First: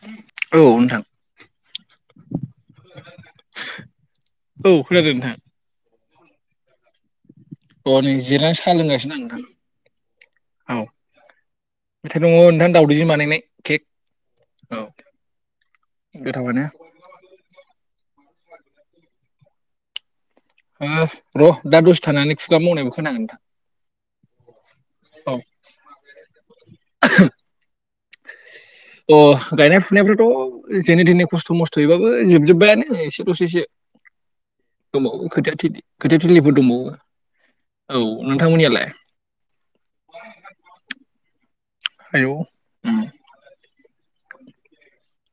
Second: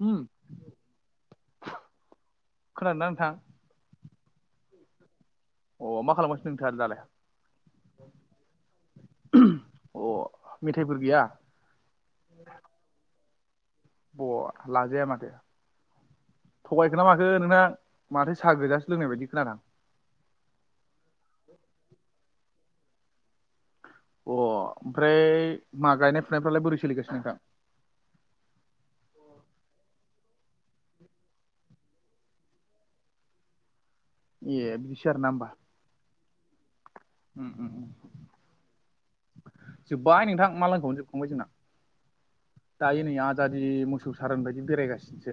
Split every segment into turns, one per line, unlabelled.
उम
औ नोंथां।
खोनादोंना नोंथां
औ खोनादों नोंथां।
अ मा खालामगासिनो नोंथांआलाय दालाय?
अ नै जिरायनानै साह लोंगासिनो आं
अ
नोंथां औ।
मेथाइफोर गैया
मेथाइ दङ नोंथां दावदैजों बानायनाय केक।
ब
औ
लाजाया माथो
गोथावानो
थगाय खोना माखो नोंथां माथो साह गोजासो लोंनाय बायदि खोनादां?
ओ र' दा दसे थानानै खुगा मावनायबो खोनागोन नोंथां।
अ ओमफ्राय मा गायनाय फुनायफ्रालाय बोरै सोलिगासिनो नोंथां?
अ गायनाय फुनायफ्राथ' जेने थेने खस्थ' मस्थ'यैबाबो जोबजोबबायानो एसे ल'सैसो।
ए बिदिसो आरोना
दंबावो
होमबा
खोथिया थिलि खोथिया थिलिफोर दंबावो। औ नोंथांमोननियालाय?
जोबबाय नोंथां मा लांखायावनो जोबखांबाय जोंना।
आयौ उम
दायो नै आजादि मोसौ सारोन बायदि बेरायगासिनोसो।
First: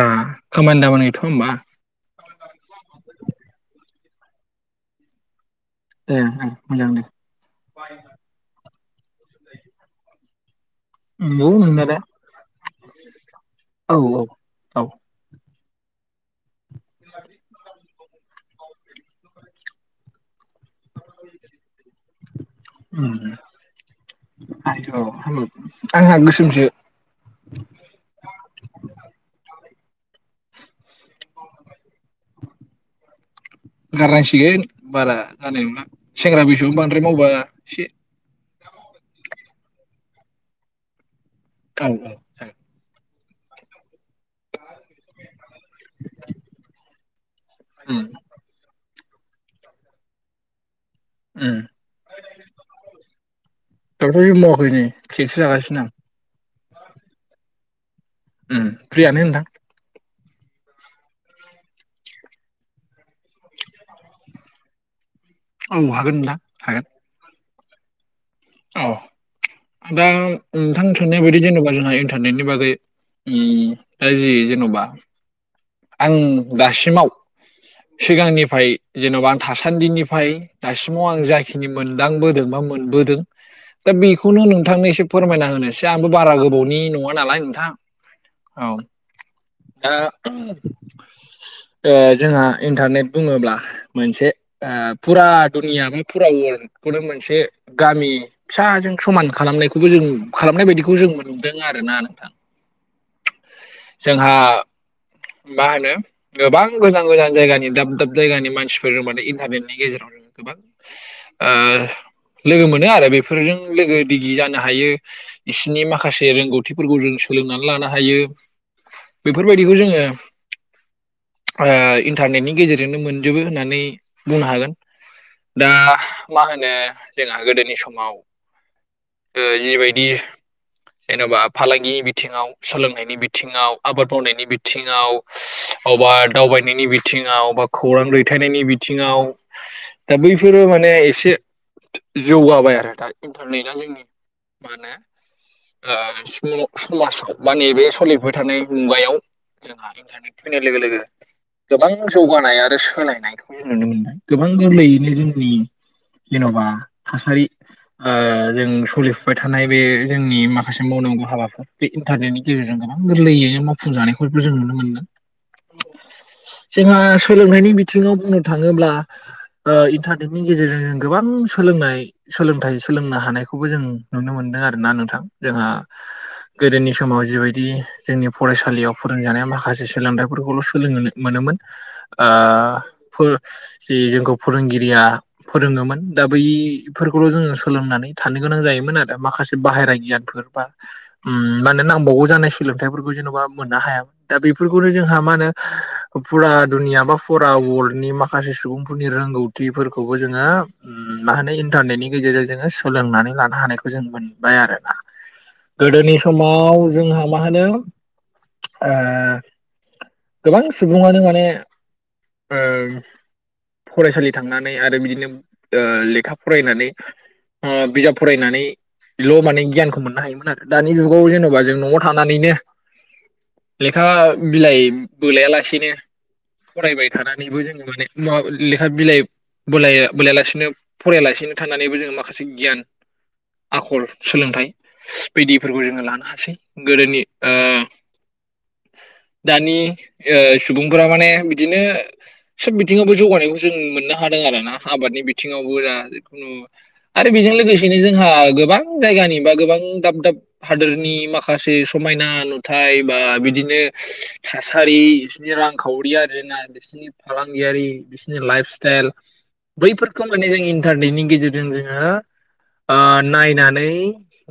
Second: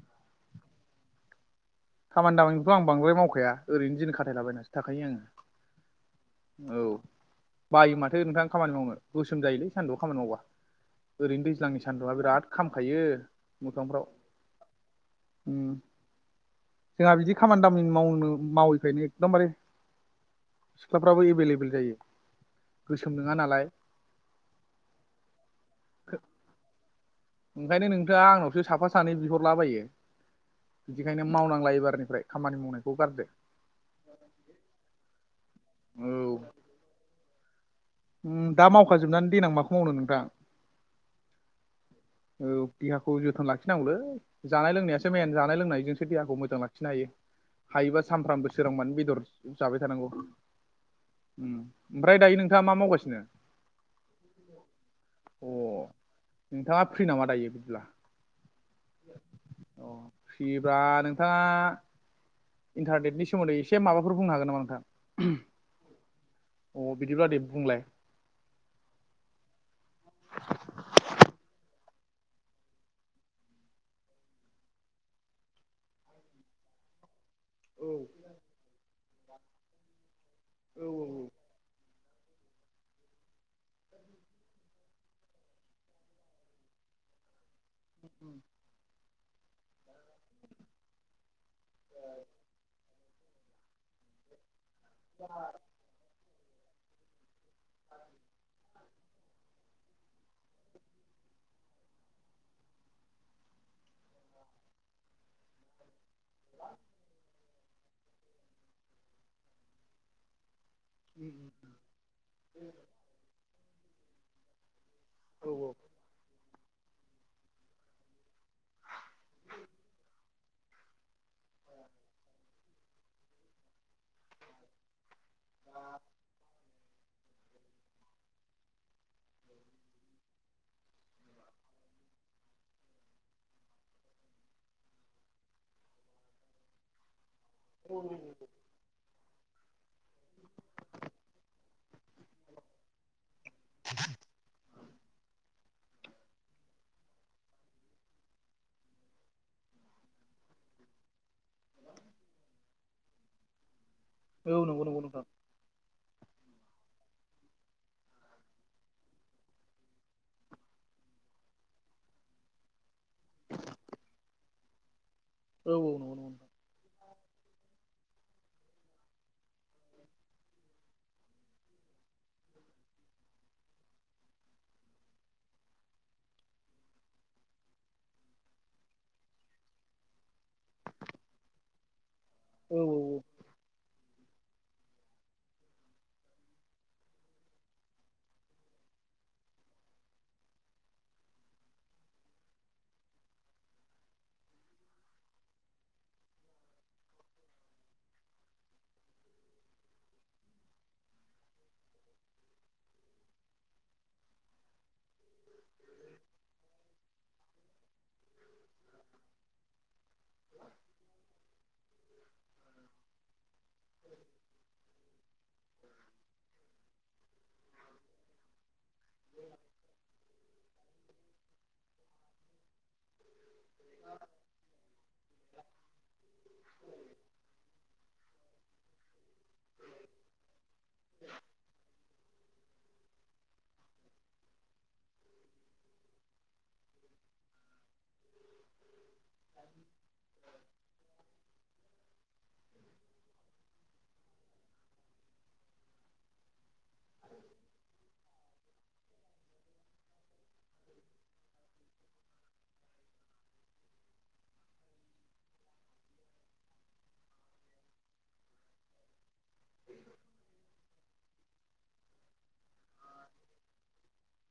ओ खामानि दामानि गैथ'आ होमबा?
खामानि दामानिथ' आं बांद्राय मावखाया ओरैनो दिन खाथायलाबायनासो थाखायो आङो।
ए ए
औ
मोजां दे
बायो माथो नोंथां खामानि मावनो गोसोम जायोलै सान्दुंआव खामानि मावबा। ओरैनो
नंगौ
दैज्लांनि
नोंना दा
सान्दुंआ बिराद खामखायो
औ औ औ
मोखांफ्राव उम। जोंहा बिदि खामानि दामानि मावनो मावैखायनो एकदमबारे सिख्लाफ्राबो एभेलेबेल जायो गोसोम
उम
नोङा नालाय।
आंहा गोसोमसो।
ओंखायनो नोंथाङा आंनावसो साफा सानै बिहरलाबायो बिदिखायनो। मावनांला एबारनिफ्राय खामानि मावनायखौ गारदो।
गारनांसिगोन बारा जानाय नंला
औ
सेंग्रा बैसोआवनो बांद्राय मावबा एसे
उम दा मावखाजोबनानै देनां माखौ मावनो नोंथां।
[inaudible]
औ देहाखौ जोथोन लाखिनांगौलै जानाय लोंनायासो सो मेन जानाय लोंनायजोंसो देहाखौ मोजां लाखिनो हायो हायोबा
उम
सामफ्रामबो सोरांबानो बेदर जाबाय थानांगौ उम ओमफ्राय दायो नों थाङा मा मावगासिनो?
दाथ' जेबो मावाखै नै केकसो
अ।
जागासिनो आं
नोंथाङा फ्रि नामा दायो बिदिला?
फ्रियानो नोंथां।
अ फ्रिबा नोंथाङा इन्टारनेटनि सोमोन्दै एसे माबाफोर बुंनो हागोन नामा नोंथां?
औ हागोन नोंथां हागोन।
अ बिदिब्ला दे बुंलाय।
औ दा नोंथां सोंनाय बायदि जेन'बा जोंहा इन्टारनेटनि बागै ओम दा जि जेन'बा आं दासिमाव
औ
सिगांनिफाय जेन'बा आं थासान्दिनि फाय दासिमाव आं जाखिनि मोनदांबोदों बा मोनबोदों दा बेखौनो नोंथांनो एसे फोरमायना होनोसै आंबो बारा गोबावनि नङा नालाय नोंथां। औ दा ओ जोंहा इन्टारनेट बुङोब्ला मोनसे आ फुरा दुनिया बा फुरा वर्ल्डखौनो मोनसे गामि फिसाजों समान खालामनायखौबो जों खालामनाय बायदिखौ जों मोनदों आरोना नोंथां।
[inaudible]
जोंहा मा होनो गोबां गोजान गोजान जायगानि दाब दाब जायगानि मानसिफोरजों माने इन्टारनेटनि गेजेराव जों गोबां ओ लोगो मोनो आरो बेफोरजों लोगो दिगि जानो हायो बिसिनि माखासे रोंगौ खानथिफोरखौ जों सोलोंनानै लानो हायो बेफोरबायदिखौ जोङो आ इन्टारनेटनि गेजेरजोंनो मोनजोबो होननानै बुंनो हागोन दा मा होनो जोंहा गोदोनि समाव ओ जिबायदि जेन'बा फालांगिनि बिथिङाव सोलोंनायनि बिथिङाव आबाद मावनायनि बिथिङाव अबा दावबायनायनि बिथिङाव बा खौरां दैथायनायनि बिथिङाव दा बैफोरो माने एसे जौगाबाय आरो दा इन्टारनेटआ जोंनि मा होनो समाजाव मा नैबे सलिबाय थानाय मुगायाव जोंहा इन्टारनेट फैनाय लोगो लोगो गोबां जौगानाय आरो सोलायनायखौ जों नुनो मोनबाय गोबां
नंगौ नंगौ
गोरलैयैनो
नोंथां
जोंनि जेन'बा थासारि ओ जों सोलिफुबाय थानाय बे जोंनि माखासे मावनांगौ हाबाफोर इन्टारनेटनि गेजेरजों गोबां गोरलैयैनो मावफुंजानायखौबो जों नुनो मोनदों
औ औ नं' नङा
जोंहा सोलोंथाइनि बिथिङाव बुंनो थाङोब्ला इन्टारनेटनि गेजेरजों जों गोबां सोलोंनाय सोलोंथाइ सोलोंनो हानायखौबो जों नुनो मोनदों आरोना नोंथां जोंहा गोदोनि समाव जिबायदि जोंनि फरायसालियाव फोरोंजानाया माखासे माखासे सोलोंथाइफोरखौल' सोलोंनो मोनोमोन
औ
आ जि जोंखौ फोरोंगिरिया फोरोङोमोन दा बैफोरखौल' जोङो सोलोंनानै थानो गोनां जायोमोन आरो माखासे बाहेरा गियान बा माना नांबावगौ जानाय सोलोंथाइफोरखौ जेन'बा मोननो हाया दा बेफोरखौनो जोंहा मा होनो फुरा दुनिया बा फुरा वर्ल्डनि माखासे सुबुंफोरनि रोंगौथि फोरखौबो जोङो मा होनो इन्टारनेटनि गेजेरजों जोङो सोलोंनानै लानो हानायखौ जों मोनबाय आरो ना गोदोनि समाव जोंहा मा होनो ओ गोबां सुबुङानो माने फरायसालि थांनानै आरो बिदिनो ओ लेखा फरायनानै बिजाब फरायनानै बेल' माने गियानखौ मोननो हायोमोन आरो दानि जुगाव जेन'बा जों न'आव थानानैनो लेखा बिलाइ बोलायालासेनो फरायबाय थानानैबो जोङो माने म लेखा बिलाइ बोया बोलायालासिनो फरायालासिनो थानानैबो जोङो माखासे गियान आखल सोलोंथाइ पिदिफोरखौ जोङो लानो हासै गोदोनि दानि ओ सुबुंफोरा माने बिदिनो सब बिथिङावबो जौगानायखौ जों मोननो हादों आर ना आबादनि बिथिङावबो दा जिखुनु आरो बेजों लोगोसेनो जोंहा गोबां जायगानि बा गोबां दाब दाब हादोरनि माखासे समायना नुथाय बा बिदिनो थासारि बिसिनि रां खावरि आरो जोंना बिसिनि फालांगियारि बिसनि लाइ स्ताइल बैफोरखौ माने इन्टारनेटनि गेजेरजों जोङो नायनानै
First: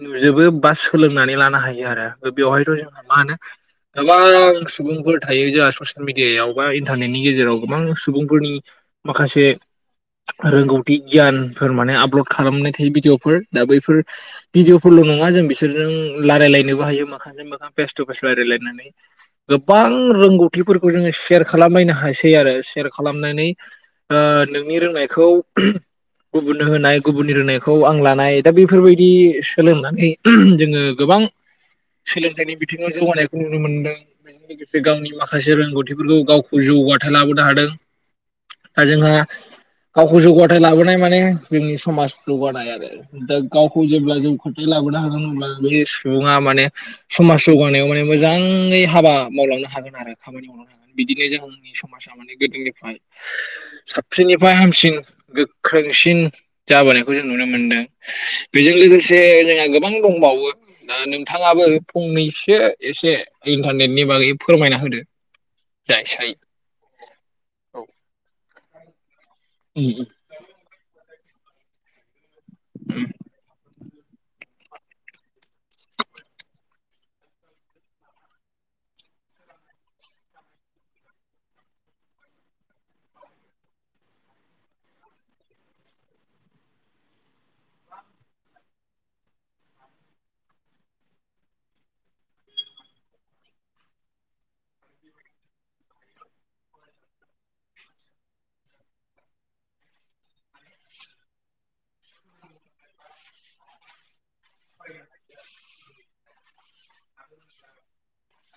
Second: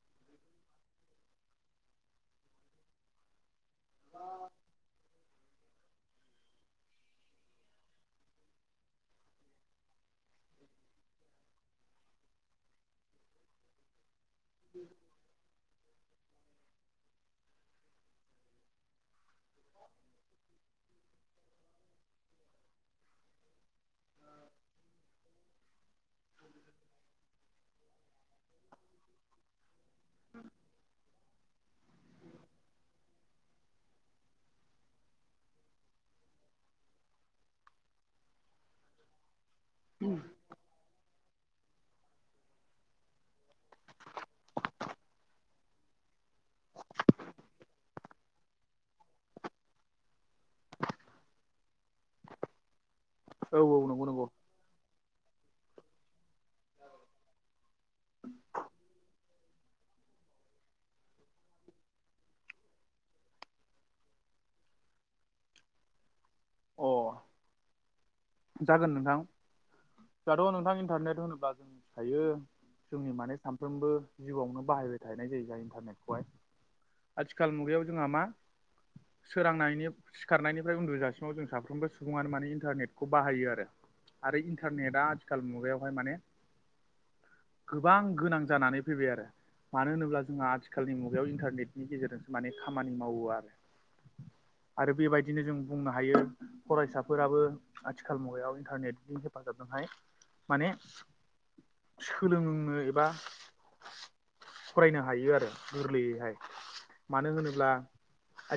नुजोबो बा सोलोंनानै लानो हायो आरो बेवहायथ' जोंहा मा होनो गोबां सुबुंफोर थायो जोंहा ससियेल मिडियायाव बा इन्टारनेटनि गेजेराव गोबां सुबुंफोरनि माखासे रोंगौथि गियानफोर माने आपल'ड खालामनाय थायो भिडिअफोर दा बैफोर भिडिअफोरल' नङा जों बिसोरजों रायलायलायनोबो हायो मोखांजों मोखां फेस टु फेस रायलायलायनानै गोबां रोंगौथिफोरखौ जोङो सेयार खालामलायनो हासै आरो सेयार खालामनानै नोंनि रोंनायखौ गुबुननो होनाय गुबुननि रोंनायखौ आं लानाय दा बेफोरबायदि सोलोंनानै जोङो गोबां सोलोंथाइनि बिथिङाव जौगानायखौ नु नुनो मोनदों बेजों लोगोसे गावनि माखासे रोंगौथिफोरखौ गावखौ जौगाथाय लाबोनो हादों। दा जोंहा गावखौ जौगाथाय लाबोनाय माने जोंनि समाज जौगानाय आरो। दा गावखौ जेब्ला जौगाथाय लाबोनो हागोन अब्ला बे सुबुङा माने समाज जौगानायाव माने मोजाङै हाबा मावलांनो हागोन आरो खामानि मावलांनो हागोन बिदिनो जोंनि समाजा माने गोदोनिफ्राय
औ औ नंगौ नंगौ
साबसिन निफ्राय हामसिन गोख्रोंसिन जाबोनायखौ जों नुनो मोनदों। बेजों लोगोसे जोंहा गोबां दंबावो दा नोंथाङाबो फंनैसो एसे इन्टारनेटनि बागै फोरमायना होदो जाय एसे हायो।
अ' जागोन नोंथां।
उम उम।
दाथ' नोंथां इन्टारनेट होनोब्ला जों मिथिखायो जोंनि माने सानफ्रोमबो जिउआवनो बाहायबाय थानाय जायो जोंहा इन्टारनेटखौहाय। आथिखाल मुगायाव जोंहा मा सोरांनायनि सिखारनायनिफ्राय उन्दुजासिमाव जों साफ्रोमबो सुबुङानो माने इन्टारनेट खौ बाहायो आरो। आरो इन्टारनेटआ आथिखाल मुगायाव हाय माने गोबां गोनां जानानै फैबाय आरो। मानो होनोब्ला जोंहा आथिखालनि मुगायाव इन्टारनेटनि गेजेरजोंसो माने खामानि मावो आरो। आरो बेबायदिनो जों बुंनो हायो फरायसाफोराबो आथिखाल मुगायाव इन्टारनेटनि हेफाजाबजों हाय माने सोलोंनो एबा फरायनो हायो आरो गोरलैयैहाय। मानो होनोब्ला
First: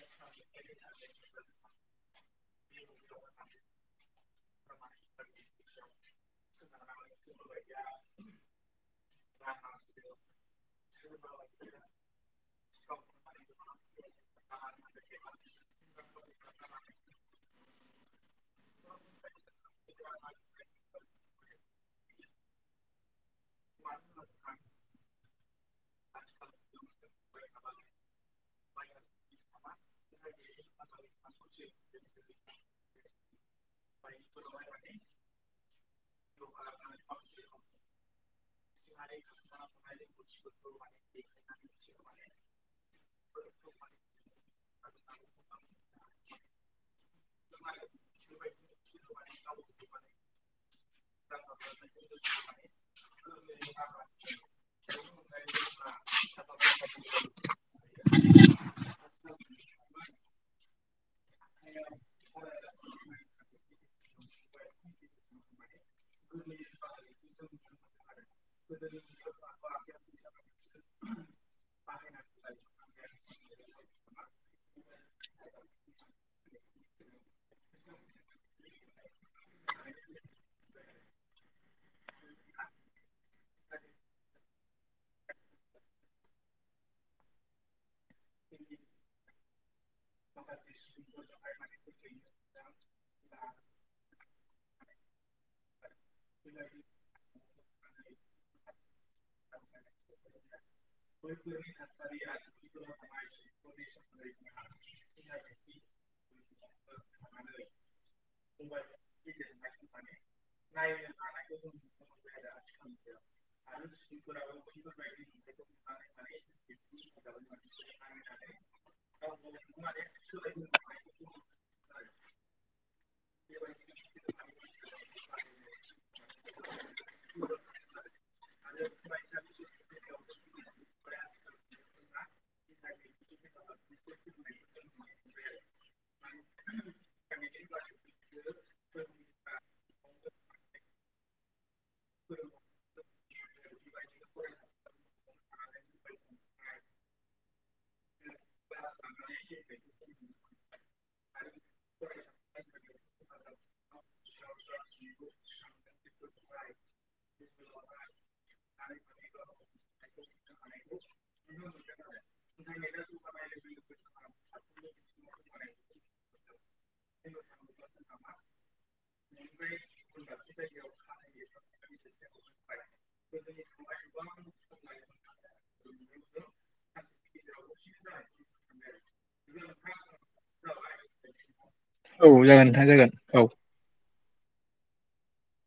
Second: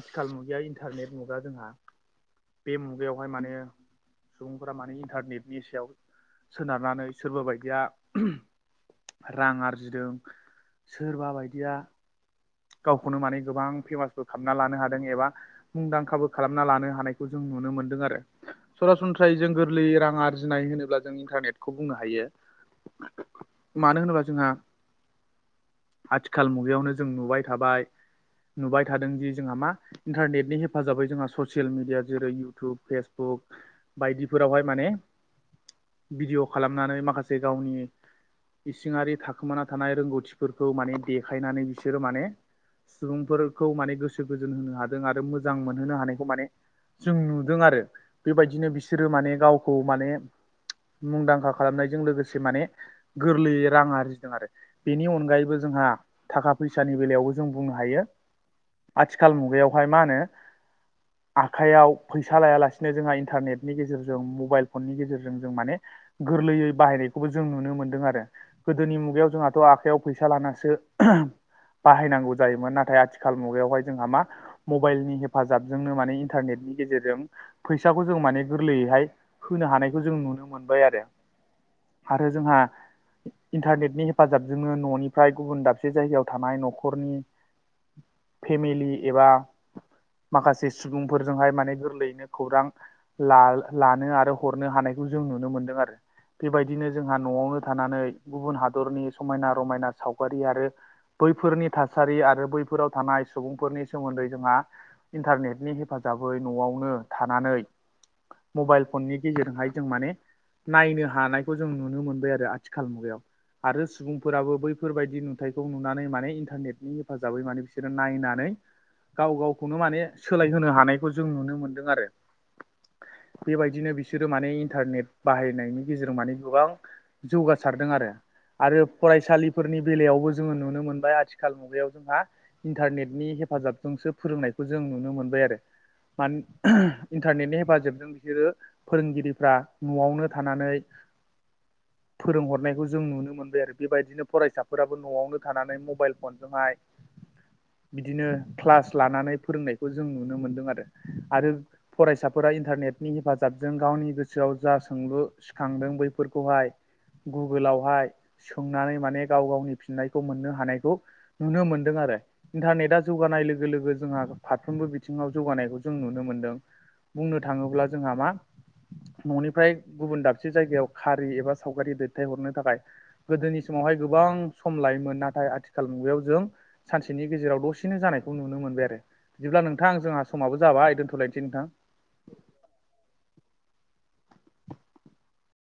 आथिखाल मुगाया इन्टारनेट मुगा जोंहा। बे मुगायावहाय माने सुबुंफोरा माने इन्टारनेटनि सायाव सोनारनानै सोरबा बायदिया रां आरजिदों सोरबा बायदिया गावखौनो माने गोबां पेमासबो खालामना लानो हादों एबा मुंदांखाबो खालामना लानो हानायखौ जों नुनो मोन्दों आरो। सरासनस्रायै जों गोरलैयै रां आरजिनाय होनोब्ला जों इन्टारनेटखौ बुंनो हायो। मानो होनोबा जोंहा, आथिखाल मुगायावनो जों नुबाय थाबाय, नुबाय थादोंदि जोंहा मा इन्टारनेटनि हेफाजाबै जोंहा ससियेल मिडिया, जेरै इयउटुब, फेसबुक बायदिफोराव हाय माने भिडिअ' खालामनानै माखासे गावनि इसिङारि थाखोमाना थानाय रोंग'थिफोरखौ माने देखायनानै बि सोरो माने सुबुंफोरखौ माने गोसो गोजोन होनो हादों आरो मोजां मोनहोनो हानायखौ माने जों नुदों आरो बेबायदिनो बिसोरो माने गावखौ माने मुंदांखा खालामनायजों लोगोसे माने गोरलैयै रां आरजिदों आरो। बेनि अनगायैबो जोंहा थाखा फैसानि बेलायावबो जों बुंनो हायो, आथिखाल मुगायाव हाय मा होनो आखाइयाव फैसा लायालासिनो जोंहा इन्टारनेटनि गेजेरजों मबाइल फननि गेजेरजों जों माने गोरलैयै बाहायनायखौबो जों नुनो मोन्दों आरो। गोदोनि मुगायाव जोंहाथ' आखाइयाव फैसा लानासो बाहायनांगौ जायोमोन नाथाय आथिखाल मुगायाव हाय जोंहा मा मबाइलनि हेफाजाबजोंनो माने इन्टारनेटनि गेजेरजों फैसाखौ जों माने गोरलैयै हाय होनो हानायखौ जों नुनो मोनबाय आरो। आरो जोंहा इन्टारनेटनि हेफाजाबजोंनो न'निफ्राय गुबुन दाबसे जायगायाव थानाय न'खरनि फेमिलि एबा माखासे सुबुंफोरजोंहाय माने गोरलैयैनो खौरां ला-लानो आरो हरनो हानायखौ जों नुनो मोनदों आरो। बेबायदिनो जोंहा न'आवनो थानानै गुबुन हादरनि समायना रमायना सावगारि आरो बैफोरनि थासारि आरो बैफोराव थानाय सुबुंफोरनि सोमोन्दै जोंहा इन्टारनेटनि हेफाजाबै न'आवनो थानानै मबाइल फननि गेजेरजोंहाय जों माने नायनो हानायखौ जों नुनो मोनबाय आरो आथिखाल मुगायाव आरो सुबुं फोराबो बैफोरबायदि नुथायखौ नुनानै माने इन्टारनेटनि हेफाजाबै माने बिसोरो नायनानै गाव गावखौनो माने सोलाय होनो हानायखौ जों नुनो मोनदों आरो। बेबायदिनो बिसोरो माने इन्टारनेट बाहायनायनि गेजेराव माने गोबां जौगासारदों आरो। आरो फरायसालिफोरनि बेलायावबो जोङो नुनो मोनबाय आथिखाल मुगायाव जोंहा इन्टारनेटनि हेफाजाबजोंसो फोरोंनायखौ जों नुनो मोनबाय आरो। मान इन्टारनेटनि हेफाजाबजों बिसोरो फोरोंगिरिफ्रा न'आवनो थानानै फोरोंहरनायखौ जों नुनो मोनबाय आरो बेबायदिनो फरायसाफोराबो नो थानानै मबाइल फनजोंहाय बिदिनो क्लास लानानै फोरोंनायखौ जों नुनो मोनदों आरो, आरो फरायसाफोरा इन्टारनेटनि हेफाजाबजों गावनि गोसोआव जा सोंलु सिखांदों बैफोरखौहाय गुगोलावहाय सोंनानै माने गाव गावनि नायखौ मोननो हानायखौ नुनो मोनदों आरो। इन्टारनेटा जौगानाय लोगो लोगो जोंहा फारफ्रोमबो बिथिङाव जौगानायखौ जों नुनो मोनदों। बुंनो थाङोब्ला जोंहा मा न'निफ्राय गुबुन दाबसे जायगायाव खारि एबा सावगारि दैथाय हरनो थाखाय गोदोनि समावहाय गोबां लायोमोन नाथाय आथिखाल मुगायाव जों सानसेनि गेजेराव दसेनो जानायखौ नुनो मोनबाय आरो। बिदिब्ला नोंथां जोंहा समावाबो जाबाय दोनथलायनोसै नोंथां।
औ जागोन नोंथाङां जागोन औ।